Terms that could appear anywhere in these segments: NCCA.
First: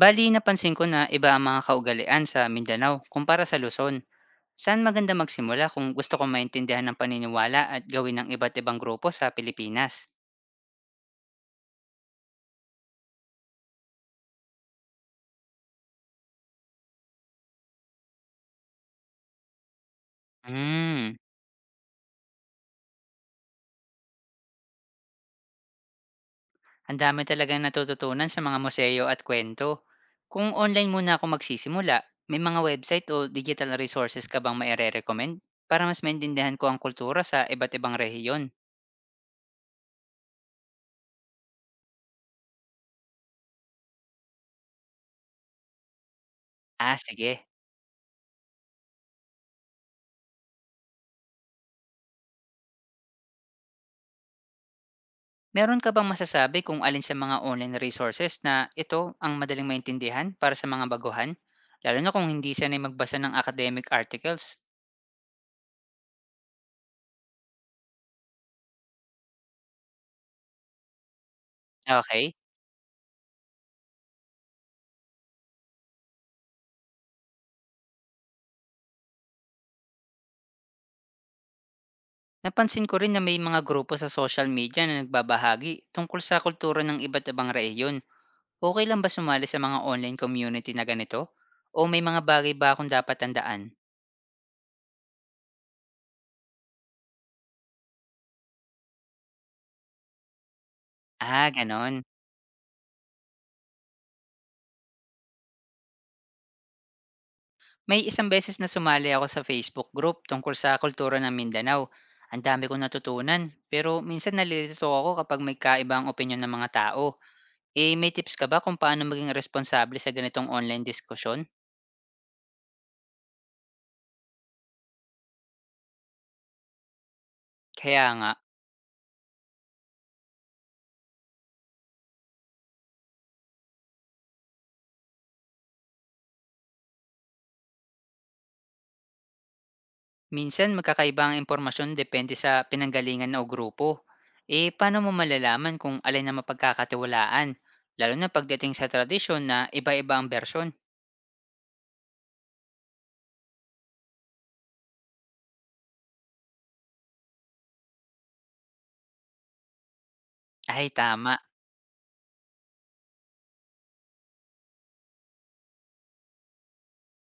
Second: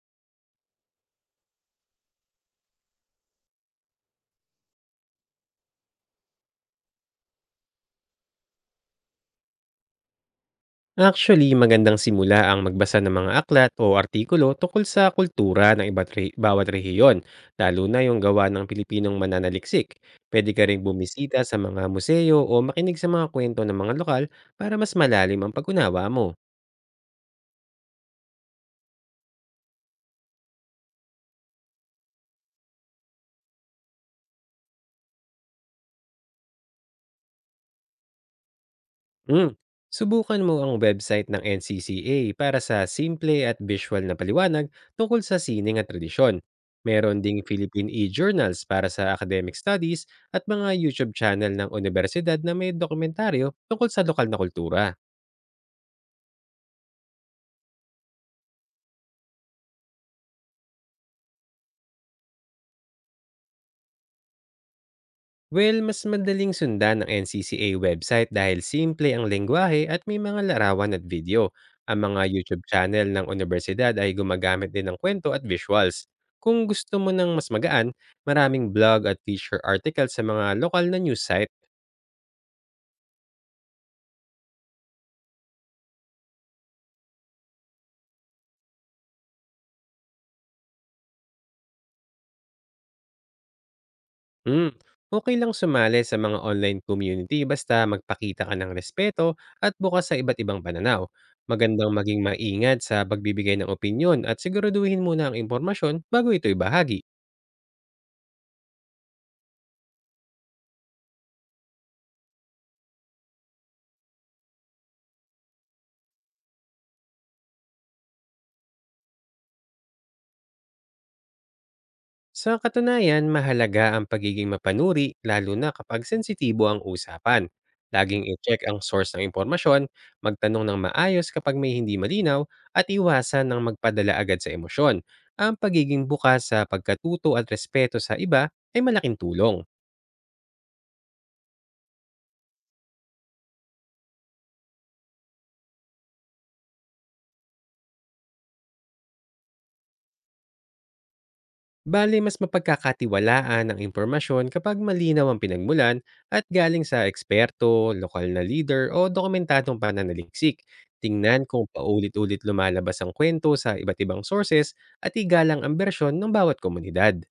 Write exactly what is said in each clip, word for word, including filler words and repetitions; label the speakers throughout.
Speaker 1: Bali, napansin ko na iba ang mga kaugalian sa Mindanao kumpara sa Luzon. Saan maganda magsimula kung gusto kong maintindihan ng paniniwala at gawin ng iba't ibang grupo sa Pilipinas?
Speaker 2: Actually, magandang simula ang magbasa ng mga aklat o artikulo tungkol sa kultura ng iba't re- bawat rehiyon, lalo na yung gawa ng Pilipinong mananaliksik. Pwede ka ring
Speaker 1: Hmm,
Speaker 2: bumisita sa mga museo o makinig sa mga kwento ng mga lokal para mas malalim ang pag-unawa mo.
Speaker 1: ang dami talagang natututunan sa mga museo at kwento. Kung online muna ako magsisimula, may mga website o digital resources ka bang maire-recommend para mas maintindihan ko ang kultura sa iba't ibang rehiyon?
Speaker 2: Hmm. Subukan mo ang website ng N C C A para sa simple at visual na paliwanag tungkol sa sining at tradisyon.
Speaker 1: Ah,
Speaker 2: Meron ding
Speaker 1: sige.
Speaker 2: Philippine e-journals para sa academic studies at mga YouTube channel ng universidad na may dokumentaryo tungkol sa lokal na kultura.
Speaker 1: Meron ka bang masasabi kung alin sa mga online resources na ito ang madaling maintindihan para sa mga baguhan? Lalo na kung hindi sanay magbasa ng academic articles.
Speaker 2: Well, mas madaling sundan ang N C C A website dahil simple ang lengguwahe at may mga larawan at video. Ang mga
Speaker 1: Okay?
Speaker 2: YouTube channel ng universidad ay gumagamit din ng kwento at visuals. Kung gusto mo ng mas magaan, maraming blog at teacher articles sa mga lokal na news site.
Speaker 1: Napansin ko rin na may mga grupo sa social media na nagbabahagi tungkol sa kultura ng iba't ibang rehiyon. Okey lang ba sumali sa mga online community na ganito? O may mga bagay ba akong dapat tandaan?
Speaker 2: Hmm, okay lang sumali sa mga online community basta magpakita ka ng respeto at bukas sa iba't ibang pananaw.
Speaker 1: Ah,
Speaker 2: Magandang
Speaker 1: gano'n.
Speaker 2: maging maingat sa pagbibigay ng opinyon at siguraduhin muna ang impormasyon bago ito ibahagi.
Speaker 1: May isang beses na sumali ako sa Facebook group tungkol sa kultura ng Mindanao. Ang dami kong natutunan, pero minsan nalilito ako kapag may kaibang opinion ng mga tao. Eh, may tips ka ba kung paano maging responsable sa ganitong online diskusyon?
Speaker 2: Sa katunayan, mahalaga ang pagiging mapanuri lalo na kapag sensitibo ang usapan.
Speaker 1: Kaya
Speaker 2: Laging
Speaker 1: nga,
Speaker 2: i-check ang source ng impormasyon, magtanong ng maayos kapag may hindi malinaw, at iwasan ng magpadala agad sa emosyon. Ang pagiging bukas sa pagkatuto at respeto sa iba ay malaking tulong.
Speaker 1: minsan magkakaiba ang impormasyon depende sa pinanggalingan o grupo. Eh, paano mo malalaman kung alin na mapagkakatiwalaan? Lalo na pagdating sa tradisyon na iba-iba ang version.
Speaker 2: Bale, mas mapagkakatiwalaan ang impormasyon kapag malinaw ang pinagmulan at galing sa eksperto, lokal na leader o dokumentadong pananaliksik.
Speaker 1: Ay, tama.
Speaker 2: Tingnan kung paulit-ulit lumalabas ang kwento sa iba't ibang sources at igalang ang bersyon ng bawat komunidad.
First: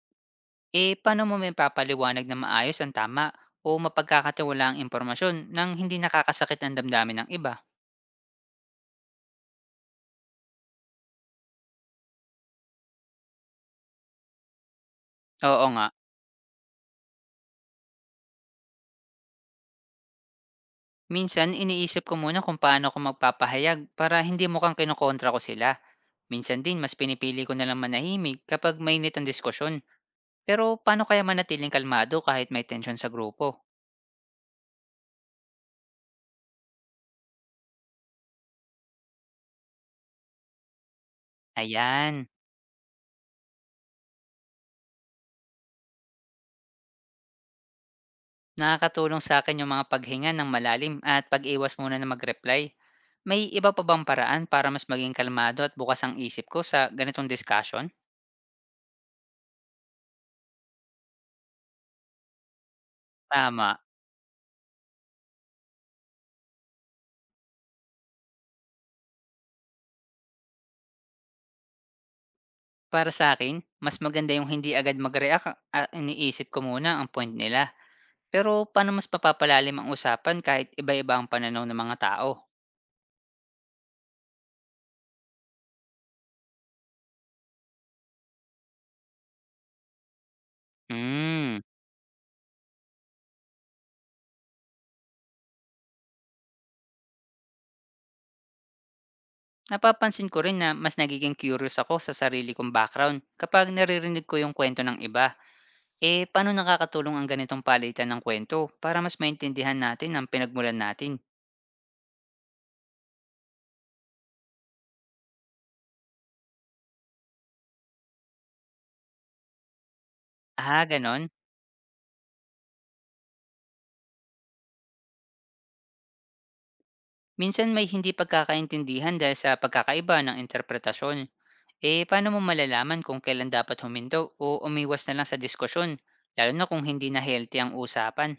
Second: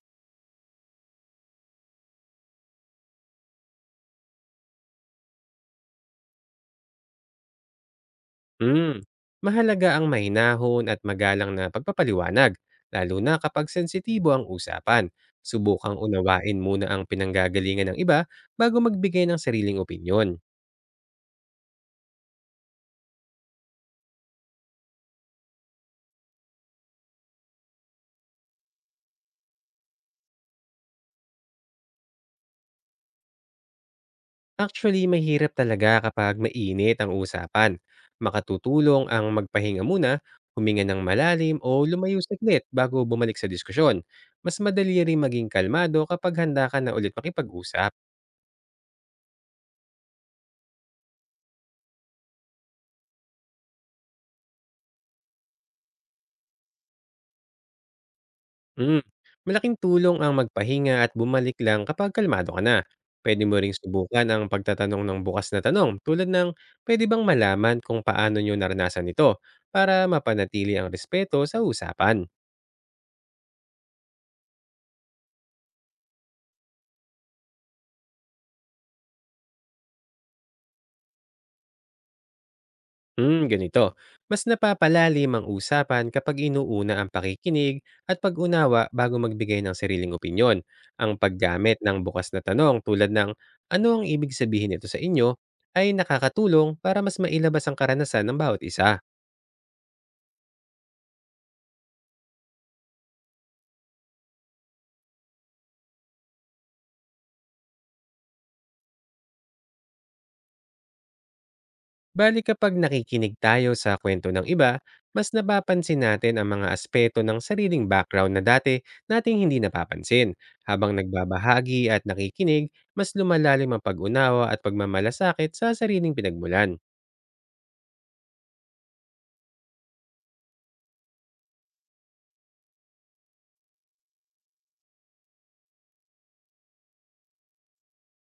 Speaker 1: Eh, paano mo maipapaliwanag ng maayos ang tama o mapagkakatiwalaang impormasyon nang hindi nakakasakit ang damdamin ng iba?
Speaker 2: Hmm. Mahalaga ang mahinahon at magalang na pagpapaliwanag, lalo na kapag sensitibo ang usapan.
Speaker 1: Oo nga.
Speaker 2: Subukang unawain muna ang pinanggagalingan ng iba bago magbigay ng sariling opinyon.
Speaker 1: Minsan, iniisip ko muna kung paano ko magpapahayag para hindi mukhang kinukontra ko sila. Minsan din, mas pinipili ko nalang manahimik kapag mainit ang diskusyon. Pero paano kaya manatiling kalmado kahit may tension sa grupo?
Speaker 2: Actually, mahirap talaga kapag mainit ang usapan. Makatutulong ang magpahinga muna, huminga ng malalim o lumayo
Speaker 1: Ayan.
Speaker 2: saglit bago bumalik sa diskusyon. Mas madali rin maging kalmado kapag handa ka na ulit makipag-usap.
Speaker 1: Nakakatulong sa akin yung mga paghinga ng malalim at pag-iwas muna ng mag-reply. May iba pa bang paraan para mas maging kalmado at bukas ang isip ko sa ganitong discussion?
Speaker 2: Mm. Malaking tulong ang magpahinga at bumalik lang kapag kalmado ka na. Pwede mo ring
Speaker 1: Tama.
Speaker 2: subukan ang pagtatanong ng bukas na tanong tulad ng pwede bang malaman kung paano nyo naranasan ito para mapanatili ang respeto sa usapan.
Speaker 1: Para sa akin mas maganda yung hindi agad mag-react at iniisip ko muna ang point nila. Pero paano mas mapapalalim ang usapan kahit iba-iba ang pananaw ng mga tao?
Speaker 2: Hmm, ganito. Mas napapalalim ang usapan kapag inuuna ang pakikinig at pag-unawa bago magbigay ng sariling opinyon. Ang
Speaker 1: Hmm,
Speaker 2: paggamit ng bukas na tanong tulad ng ano ang ibig sabihin nito sa inyo ay nakakatulong para mas mailabas ang karanasan ng bawat isa.
Speaker 1: napapansin ko rin na mas nagiging curious ako sa sarili kong background kapag naririnig ko yung kwento ng iba. Eh, paano nakakatulong ang ganitong palitan ng kwento para mas maintindihan natin ang pinagmulan natin?
Speaker 2: Bali kapag nakikinig tayo sa kwento ng iba, mas napapansin natin ang mga aspeto ng sariling background na dati nating hindi napapansin.
Speaker 1: Ah,
Speaker 2: Habang
Speaker 1: ganon.
Speaker 2: nagbabahagi at nakikinig, mas lumalalim ang pag-unawa at pagmamalasakit sa sariling pinagmulan.
Speaker 1: Minsan may hindi pagkakaintindihan dahil sa pagkakaiba ng interpretasyon. Eh, paano mo malalaman kung kailan dapat huminto o umiwas na lang sa diskusyon, lalo na kung hindi na healthy ang usapan?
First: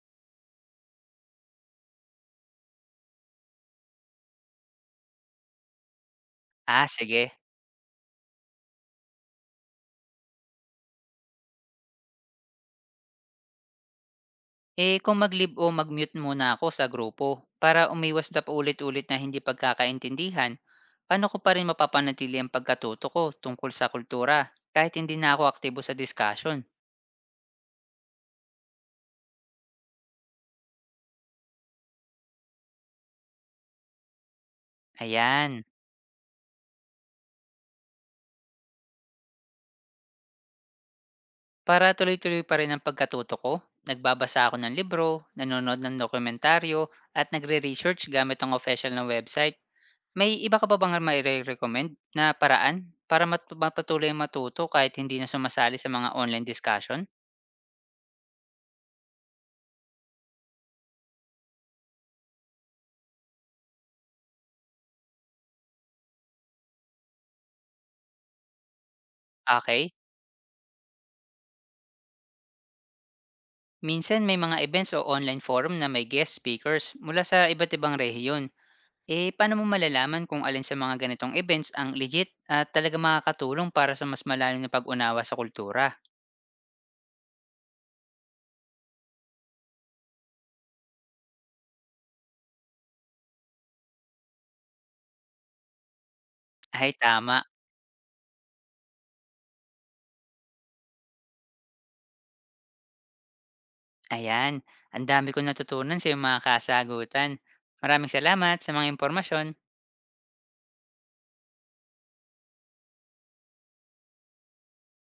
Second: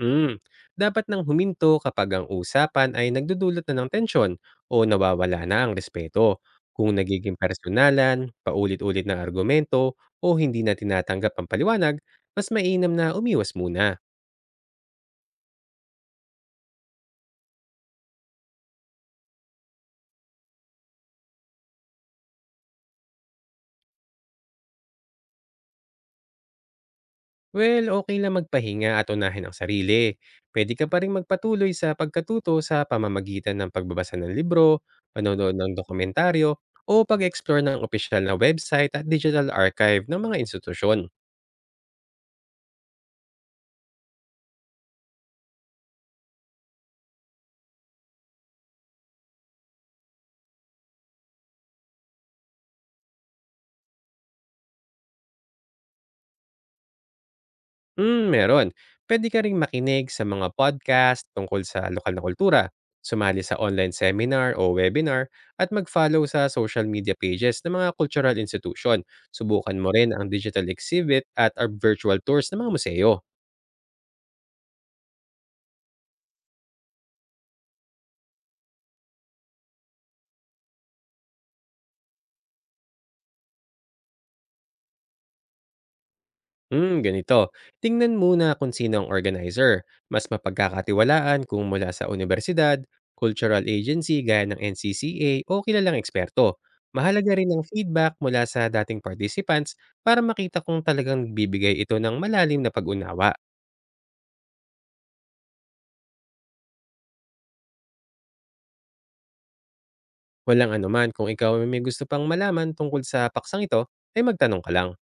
Speaker 2: Mm. Dapat nang huminto kapag ang usapan ay nagdudulot na ng tensyon o nawawala na ang respeto.
Speaker 1: Ah,
Speaker 2: Kung
Speaker 1: sige.
Speaker 2: nagiging personalan, paulit-ulit na argumento, o hindi na tinatanggap ang paliwanag, mas mainam na umiwas muna.
Speaker 1: Eh, kung mag-leave o mag-mute muna ako sa grupo para umiwas sa paulit-ulit na hindi pagkakaintindihan, paano ko pa rin mapapanatili ang pagkatuto ko tungkol sa kultura kahit hindi na ako aktibo sa discussion?
Speaker 2: Well, okay lang magpahinga at unahin ang sarili. Puwede ka pa ring magpatuloy sa pagkatuto sa pamamagitan ng pagbabasa ng libro, panonood
Speaker 1: Ayan.
Speaker 2: ng dokumentaryo, o pag-explore ng opisyal na website at digital archive ng mga institusyon.
Speaker 1: Para tuloy-tuloy pa rin ang pagkatuto ko, nagbabasa ako ng libro, nanonood ng dokumentaryo, at nagre-research gamit ang official na website. May iba ka pa bang maire-recommend na paraan para mat- mapatuloy matuto kahit hindi na sumasali sa mga online discussion?
Speaker 2: Hmm, meron. Puwede ka ring makinig sa mga podcast tungkol sa lokal na kultura, sumali sa online seminar o webinar, at mag-follow sa social media pages ng mga cultural institution. Subukan
Speaker 1: Okay.
Speaker 2: mo rin ang digital exhibit at, ah, virtual tours ng mga museo.
Speaker 1: Minsan may mga events o online forum na may guest speakers mula sa iba't ibang rehiyon. Eh, paano mo malalaman kung alin sa mga ganitong events ang legit at talaga makakatulong para sa mas malalim na pag-unawa sa kultura?
Speaker 2: Hmm, ganito. Tingnan muna kung sino ang organizer. Mas mapagkakatiwalaan kung mula sa universidad, cultural agency gaya ng N C C A o kilalang eksperto.
Speaker 1: Ay,
Speaker 2: Mahalaga
Speaker 1: tama.
Speaker 2: rin ang feedback mula sa dating participants para makita kung talagang bibigay ito ng malalim na pag-unawa.
Speaker 1: Ayan. Ang dami kong natutunan sa iyong mga kasagutan. Maraming salamat sa mga impormasyon.
Speaker 2: Walang anuman kung ikaw ay may gusto pang malaman tungkol sa paksang ito, ay magtanong ka lang.